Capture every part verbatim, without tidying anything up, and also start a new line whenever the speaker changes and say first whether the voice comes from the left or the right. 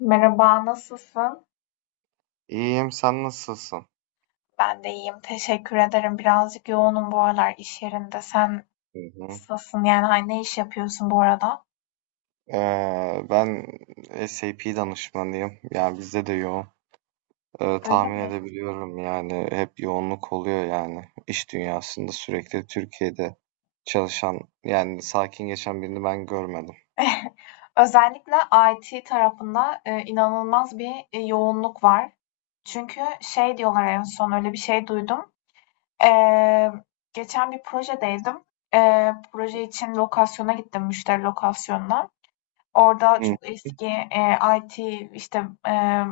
left: Merhaba, nasılsın?
right: İyiyim, sen nasılsın?
left: Ben de iyiyim, teşekkür ederim. Birazcık yoğunum bu aralar iş yerinde. Sen
right: Hı hı.
left: nasılsın? Yani hani ne iş yapıyorsun bu arada?
right: Ee, ben SAP danışmanıyım. Yani bizde de yoğun. Ee,
left: Öyle
right: tahmin
left: mi?
right: edebiliyorum yani hep yoğunluk oluyor yani. İş dünyasında sürekli Türkiye'de çalışan yani sakin geçen birini ben görmedim.
left: Özellikle I T tarafında e, inanılmaz bir e, yoğunluk var. Çünkü şey diyorlar, en son öyle bir şey duydum. Eee, geçen bir projedeydim. Eee, proje için lokasyona gittim, müşteri lokasyonuna. Orada
right: Hı.
left: çok eski e, I T işte e,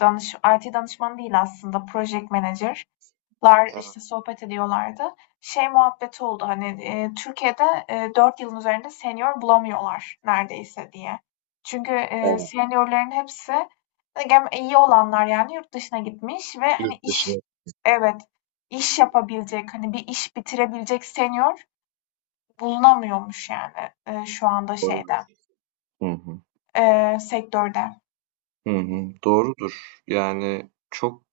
left: danış I T danışmanı değil aslında, project manager'lar
right: Evet.
left: işte sohbet ediyorlardı. Şey muhabbeti oldu hani, e, Türkiye'de e, dört yılın üzerinde senior bulamıyorlar neredeyse diye. Çünkü e,
right: Evet.
left: seniorların hepsi gem- iyi olanlar yani yurt dışına gitmiş, ve hani
right: Yurt
left: iş,
right: dışına
left: evet, iş yapabilecek, hani bir iş bitirebilecek senior bulunamıyormuş yani e, şu anda
right: doğru.
left: şeyde,
right: Hı hı.
left: e, sektörde.
right: Hı hı. Doğrudur. Yani çok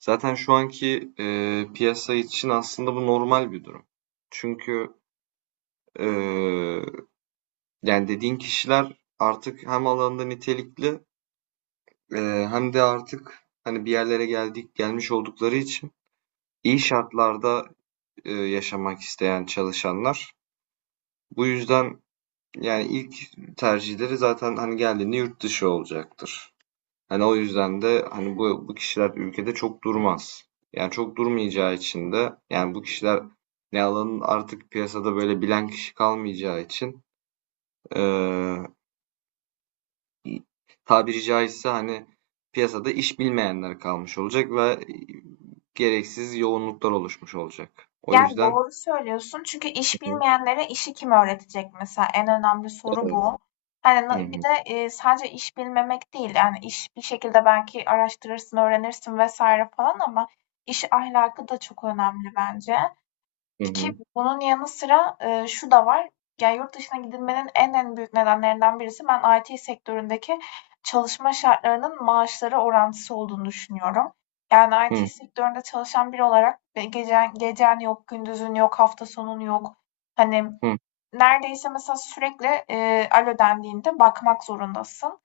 right: Zaten şu anki, eee, piyasa için aslında bu normal bir durum. Çünkü, eee, yani dediğin kişiler artık hem alanında nitelikli, eee, hem de artık hani bir yerlere geldik gelmiş oldukları için iyi şartlarda, eee, yaşamak isteyen çalışanlar. Bu yüzden yani ilk tercihleri zaten hani geldiğinde yurt dışı olacaktır. Hani o yüzden de hani bu bu kişiler ülkede çok durmaz. Yani çok durmayacağı için de yani bu kişiler ne alanın artık piyasada böyle bilen kişi kalmayacağı için eee, tabiri caizse hani piyasada iş bilmeyenler kalmış olacak ve gereksiz yoğunluklar oluşmuş olacak. O
left: Yani
right: yüzden
left: doğru söylüyorsun, çünkü iş bilmeyenlere işi kim öğretecek mesela, en önemli soru
right: evet.
left: bu. Hani
right: Hı
left: na- bir
right: hı,
left: de e, sadece iş bilmemek değil, yani iş bir şekilde belki araştırırsın, öğrenirsin vesaire falan, ama iş ahlakı da çok önemli bence.
right: hı hı,
left: Ki bunun yanı sıra, eee, şu da var. Yani yurt dışına gidilmenin en en büyük nedenlerinden birisi, ben I T sektöründeki çalışma şartlarının maaşlara orantısı olduğunu düşünüyorum. Yani I T
right: hı
left: sektöründe çalışan biri olarak ve gecen gecen yok, gündüzün yok, hafta sonun yok. Hani
right: hı.
left: neredeyse mesela sürekli, eee, alo dendiğinde bakmak zorundasın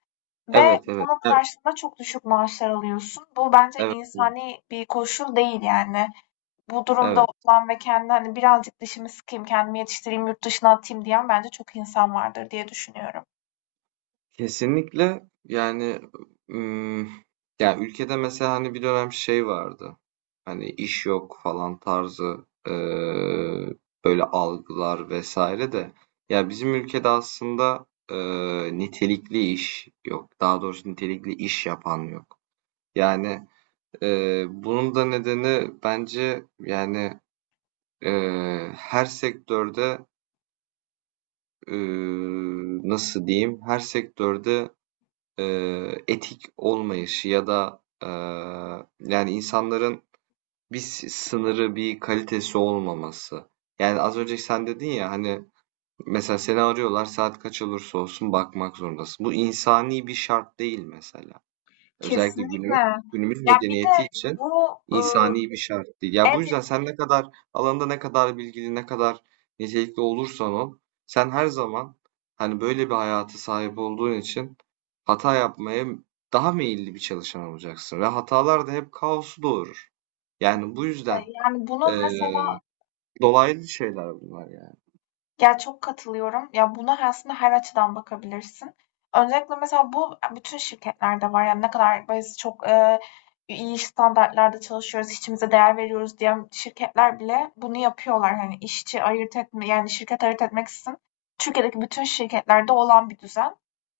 left: ve
right: Evet, evet.
left: bunun
right: E,
left: karşılığında çok düşük maaşlar alıyorsun. Bu bence
right: Evet, evet.
left: insani bir koşul değil yani. Bu durumda
right: Evet.
left: olan ve kendini, hani, birazcık dişimi sıkayım, kendimi yetiştireyim, yurt dışına atayım diyen bence çok insan vardır diye düşünüyorum.
right: Kesinlikle yani ım, ya ülkede mesela hani bir dönem şey vardı. Hani iş yok falan tarzı eee, böyle algılar vesaire de ya bizim ülkede aslında eee, nitelikli iş yok. Daha doğrusu nitelikli iş yapan yok. Yani eee, bunun da nedeni bence yani eee, her sektörde eee, nasıl diyeyim her sektörde eee, etik olmayışı ya da eee, yani insanların bir sınırı, bir kalitesi olmaması. Yani az önce sen dedin ya hani mesela seni arıyorlar saat kaç olursa olsun bakmak zorundasın. Bu insani bir şart değil mesela. Özellikle günümüz,
left: Kesinlikle.
right: günümüz
left: Ya, bir
right: medeniyeti
left: de
right: için
left: bu, ııı,
right: insani bir şart değil. Ya bu
left: evet,
right: yüzden sen ne kadar alanda ne kadar bilgili, ne kadar nitelikli olursan ol, sen her zaman hani böyle bir hayata sahip olduğun için hata yapmaya daha meyilli bir çalışan olacaksın ve hatalar da hep kaosu doğurur. Yani bu
left: de,
right: yüzden
left: yani, bunun
right: eee,
left: mesela...
right: dolaylı şeyler bunlar yani.
left: Ya, çok katılıyorum. Ya, buna aslında her açıdan bakabilirsin. Öncelikle mesela bu bütün şirketlerde var. Yani ne kadar biz çok, eee, iyi standartlarda çalışıyoruz, işçimize değer veriyoruz diyen şirketler bile bunu yapıyorlar. Hani işçi ayırt etme, yani şirket ayırt etmeksizin Türkiye'deki bütün şirketlerde olan bir düzen.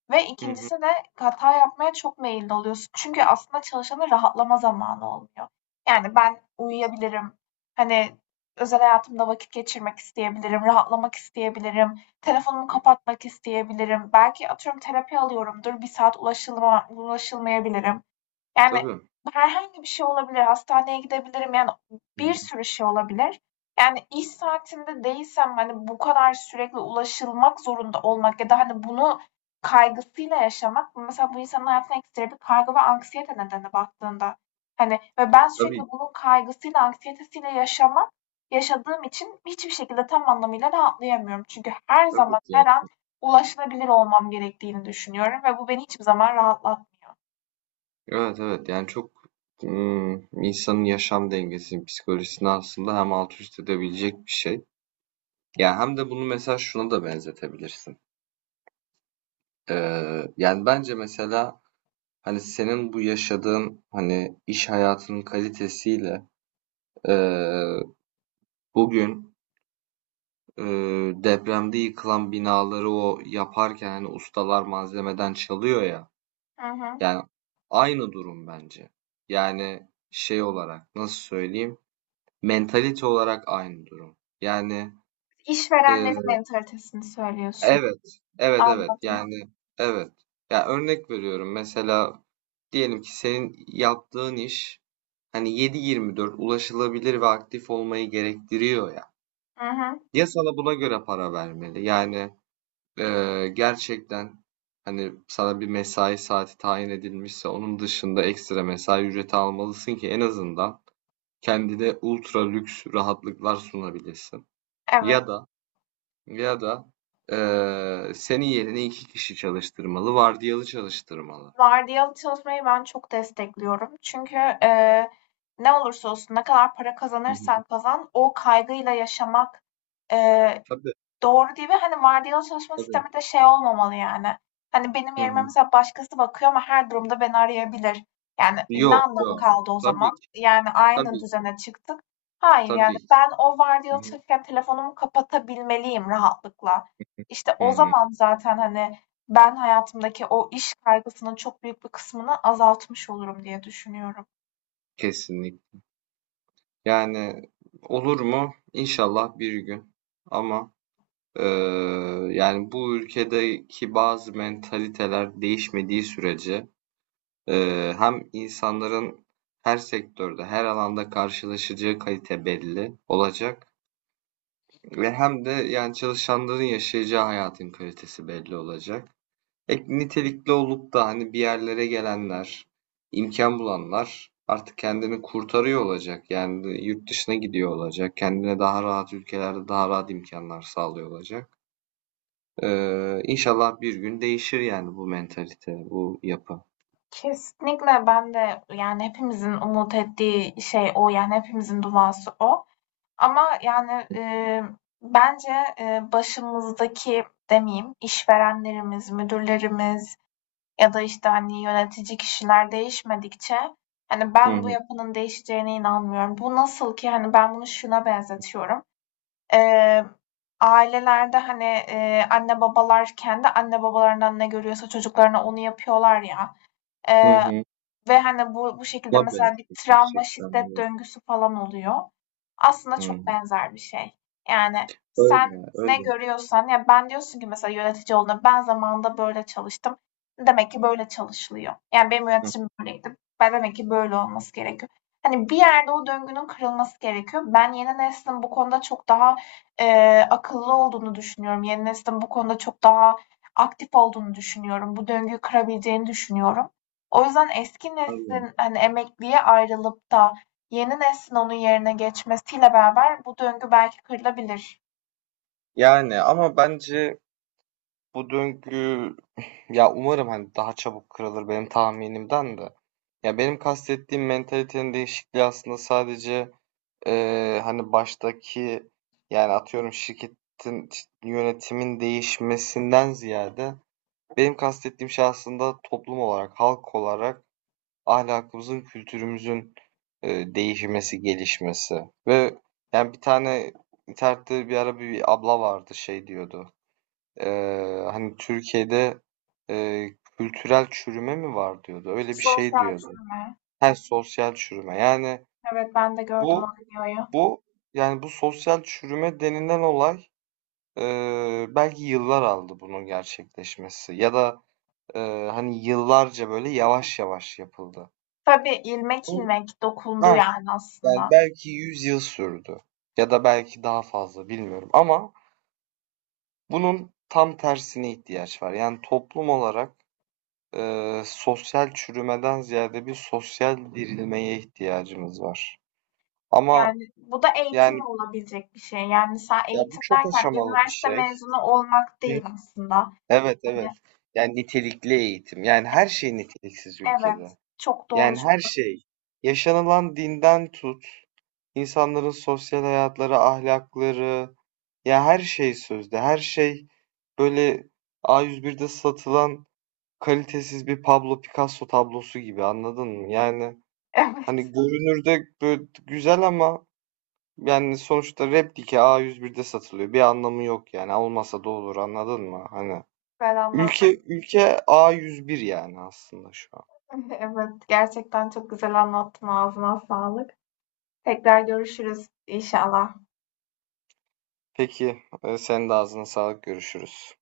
left: Ve
right: Hı hı.
left: ikincisi de hata yapmaya çok meyilli oluyorsun. Çünkü aslında çalışanın rahatlama zamanı olmuyor. Yani ben uyuyabilirim. Hani özel hayatımda vakit geçirmek isteyebilirim, rahatlamak isteyebilirim, telefonumu kapatmak isteyebilirim. Belki atıyorum terapi alıyorumdur, bir saat ulaşılma, ulaşılmayabilirim. Yani
right: Tabii.
left: herhangi bir şey olabilir, hastaneye gidebilirim, yani
right: Hı
left: bir
right: hı.
left: sürü şey olabilir. Yani iş saatinde değilsem, hani bu kadar sürekli ulaşılmak zorunda olmak ya da hani bunu kaygısıyla yaşamak, mesela bu insanın hayatına ekstra bir kaygı ve anksiyete nedeni baktığında. Hani ve ben sürekli
right: Tabii.
left: bunun kaygısıyla, anksiyetesiyle yaşamak yaşadığım için hiçbir şekilde tam anlamıyla rahatlayamıyorum. Çünkü her
right: Tabii
left: zaman, her
right: ki.
left: an ulaşılabilir olmam gerektiğini düşünüyorum ve bu beni hiçbir zaman rahatlatmıyor.
right: Evet evet yani çok ım, insanın yaşam dengesini, psikolojisini aslında hem alt üst edebilecek bir şey. Yani hem de bunu mesela şuna da benzetebilirsin. Ee, yani bence mesela hani senin bu yaşadığın hani iş hayatının kalitesiyle ee, bugün ee, depremde yıkılan binaları o yaparken hani ustalar malzemeden çalıyor ya.
left: Hı hı.
right: Yani aynı durum bence. Yani şey olarak nasıl söyleyeyim? Mentalite olarak aynı durum. Yani, eee,
left: İşverenlerin mentalitesini söylüyorsun.
right: evet, evet, evet.
left: Anladım.
right: Yani, evet. Ya, örnek veriyorum. Mesela diyelim ki senin yaptığın iş hani yedi yirmi dört ulaşılabilir ve aktif olmayı gerektiriyor ya.
left: Hı hı.
right: Ya sana buna göre para vermeli. Yani, eee, gerçekten hani sana bir mesai saati tayin edilmişse onun dışında ekstra mesai ücreti almalısın ki en azından kendine ultra lüks rahatlıklar sunabilesin. Ya
left: Evet.
right: da Ya da eee, senin yerine iki kişi çalıştırmalı, vardiyalı çalıştırmalı.
left: Vardiyalı çalışmayı ben çok destekliyorum. Çünkü eee, ne olursa olsun, ne kadar para
right: Hı
left: kazanırsan
right: hı.
left: kazan o kaygıyla yaşamak eee,
right: Tabii,
left: Doğru değil, ve hani vardiyalı çalışma
right: tabii.
left: sistemi de şey olmamalı yani. Hani benim
right: Hı
left: yerime
right: hı.
left: mesela başkası bakıyor ama her durumda beni arayabilir. Yani ne
right: Yok,
left: anlamı
right: yok.
left: kaldı o
right: Tabii
left: zaman?
right: ki,
left: Yani aynı
right: tabii ki,
left: düzene çıktık. Hayır, yani
right: tabii ki.
left: ben o
right: Hı
left: vardiyalı
right: hı.
left: çalışırken telefonumu kapatabilmeliyim rahatlıkla. İşte
right: Hı
left: o
right: hı.
left: zaman zaten, hani, ben hayatımdaki o iş kaygısının çok büyük bir kısmını azaltmış olurum diye düşünüyorum.
right: Kesinlikle. Yani olur mu? İnşallah bir gün. Ama eee, yani bu ülkedeki bazı mentaliteler değişmediği sürece eee, hem insanların her sektörde, her alanda karşılaşacağı kalite belli olacak. Ve hem de yani çalışanların yaşayacağı hayatın kalitesi belli olacak. E, nitelikli olup da hani bir yerlere gelenler, imkan bulanlar artık kendini kurtarıyor olacak. Yani yurt dışına gidiyor olacak. Kendine daha rahat ülkelerde daha rahat imkanlar sağlıyor olacak. Ee, inşallah bir gün değişir yani bu mentalite, bu yapı.
left: Kesinlikle, ben de yani hepimizin umut ettiği şey o, yani hepimizin duası o. Ama, yani, eee, bence, eee, başımızdaki demeyeyim, işverenlerimiz, müdürlerimiz ya da, işte, hani, yönetici kişiler değişmedikçe, hani,
right: Hı
left: ben bu
right: hı.
left: yapının değişeceğine inanmıyorum. Bu nasıl ki, hani, ben bunu şuna benzetiyorum: Eee, ailelerde, hani, eee, anne babalar kendi anne babalarından ne görüyorsa çocuklarına onu yapıyorlar ya.
right: Hı
left: Eee
right: hı.
left: ve, hani, bu bu şekilde
right: Tabii
left: mesela bir travma,
right: gerçekten.
left: şiddet
right: Öyle.
left: döngüsü falan oluyor. Aslında
right: Hı hı.
left: çok benzer bir şey. Yani, sen
right: Öyle,
left: ne
right: öyle.
left: görüyorsan ya, ben diyorsun ki mesela yönetici olduğunda, ben zamanında böyle çalıştım. Demek ki böyle çalışılıyor. Yani, benim
right: Hı,
left: yöneticim böyleydi. Ben demek ki böyle olması gerekiyor. Hani, bir yerde o döngünün kırılması gerekiyor. Ben yeni neslin bu konuda çok daha, eee, akıllı olduğunu düşünüyorum. Yeni neslin bu konuda çok daha aktif olduğunu düşünüyorum. Bu döngüyü kırabileceğini düşünüyorum. O yüzden eski
right: anlıyorum.
left: neslin, hani, emekliye ayrılıp da yeni neslin onun yerine geçmesiyle beraber bu döngü belki kırılabilir.
right: Yani ama bence bu döngü ya umarım hani daha çabuk kırılır benim tahminimden de. Ya benim kastettiğim mentalitenin değişikliği aslında sadece eee, hani baştaki yani atıyorum şirketin yönetimin değişmesinden ziyade benim kastettiğim şey aslında toplum olarak, halk olarak ahlakımızın, kültürümüzün eee, değişmesi, gelişmesi. Ve yani bir tane internette bir ara bir abla vardı şey diyordu. Eee, hani Türkiye'de eee, kültürel çürüme mi var diyordu. Öyle bir şey
left: Sosyal
right: diyordu.
left: çürüme.
right: Her sosyal çürüme. Yani
left: Evet, ben de gördüm o
right: bu
left: videoyu.
right: bu yani bu sosyal çürüme denilen olay eee, belki yıllar aldı bunun gerçekleşmesi ya da eee, hani yıllarca böyle yavaş yavaş yapıldı.
left: Tabii, ilmek
right: Bu-
left: ilmek dokundu
right: Ha,
left: yani
right: yani
left: aslında.
right: belki yüz yıl sürdü ya da belki daha fazla bilmiyorum ama bunun tam tersine ihtiyaç var. Yani toplum olarak eee, sosyal çürümeden ziyade bir sosyal dirilmeye ihtiyacımız var. Ama
left: Yani bu da eğitimle
right: yani
left: olabilecek bir şey. Yani sen
right: ya bu
left: eğitim
right: çok
left: derken
right: aşamalı bir
left: üniversite
right: şey.
left: mezunu olmak
right: Hı.
left: değil aslında.
right: Evet evet.
left: Hani
right: Yani nitelikli eğitim. Yani her şey niteliksiz
left: evet,
right: ülkede.
left: çok doğru.
right: Yani
left: Çok
right: her şey. Yaşanılan dinden tut, insanların sosyal hayatları, ahlakları, ya her şey sözde. Her şey böyle a yüz birde satılan kalitesiz bir Pablo Picasso tablosu gibi anladın mı? Yani hani
left: Evet,
right: görünürde böyle güzel ama yani sonuçta replike a yüz birde satılıyor. Bir anlamı yok yani. Olmasa da olur anladın mı? Hani
left: güzel
right: ülke
left: anlattın.
right: ülke a yüz bir yani aslında şu an.
left: Evet, gerçekten çok güzel anlattın. Ağzına sağlık. Tekrar görüşürüz inşallah.
right: Peki e, senin de ağzına sağlık görüşürüz.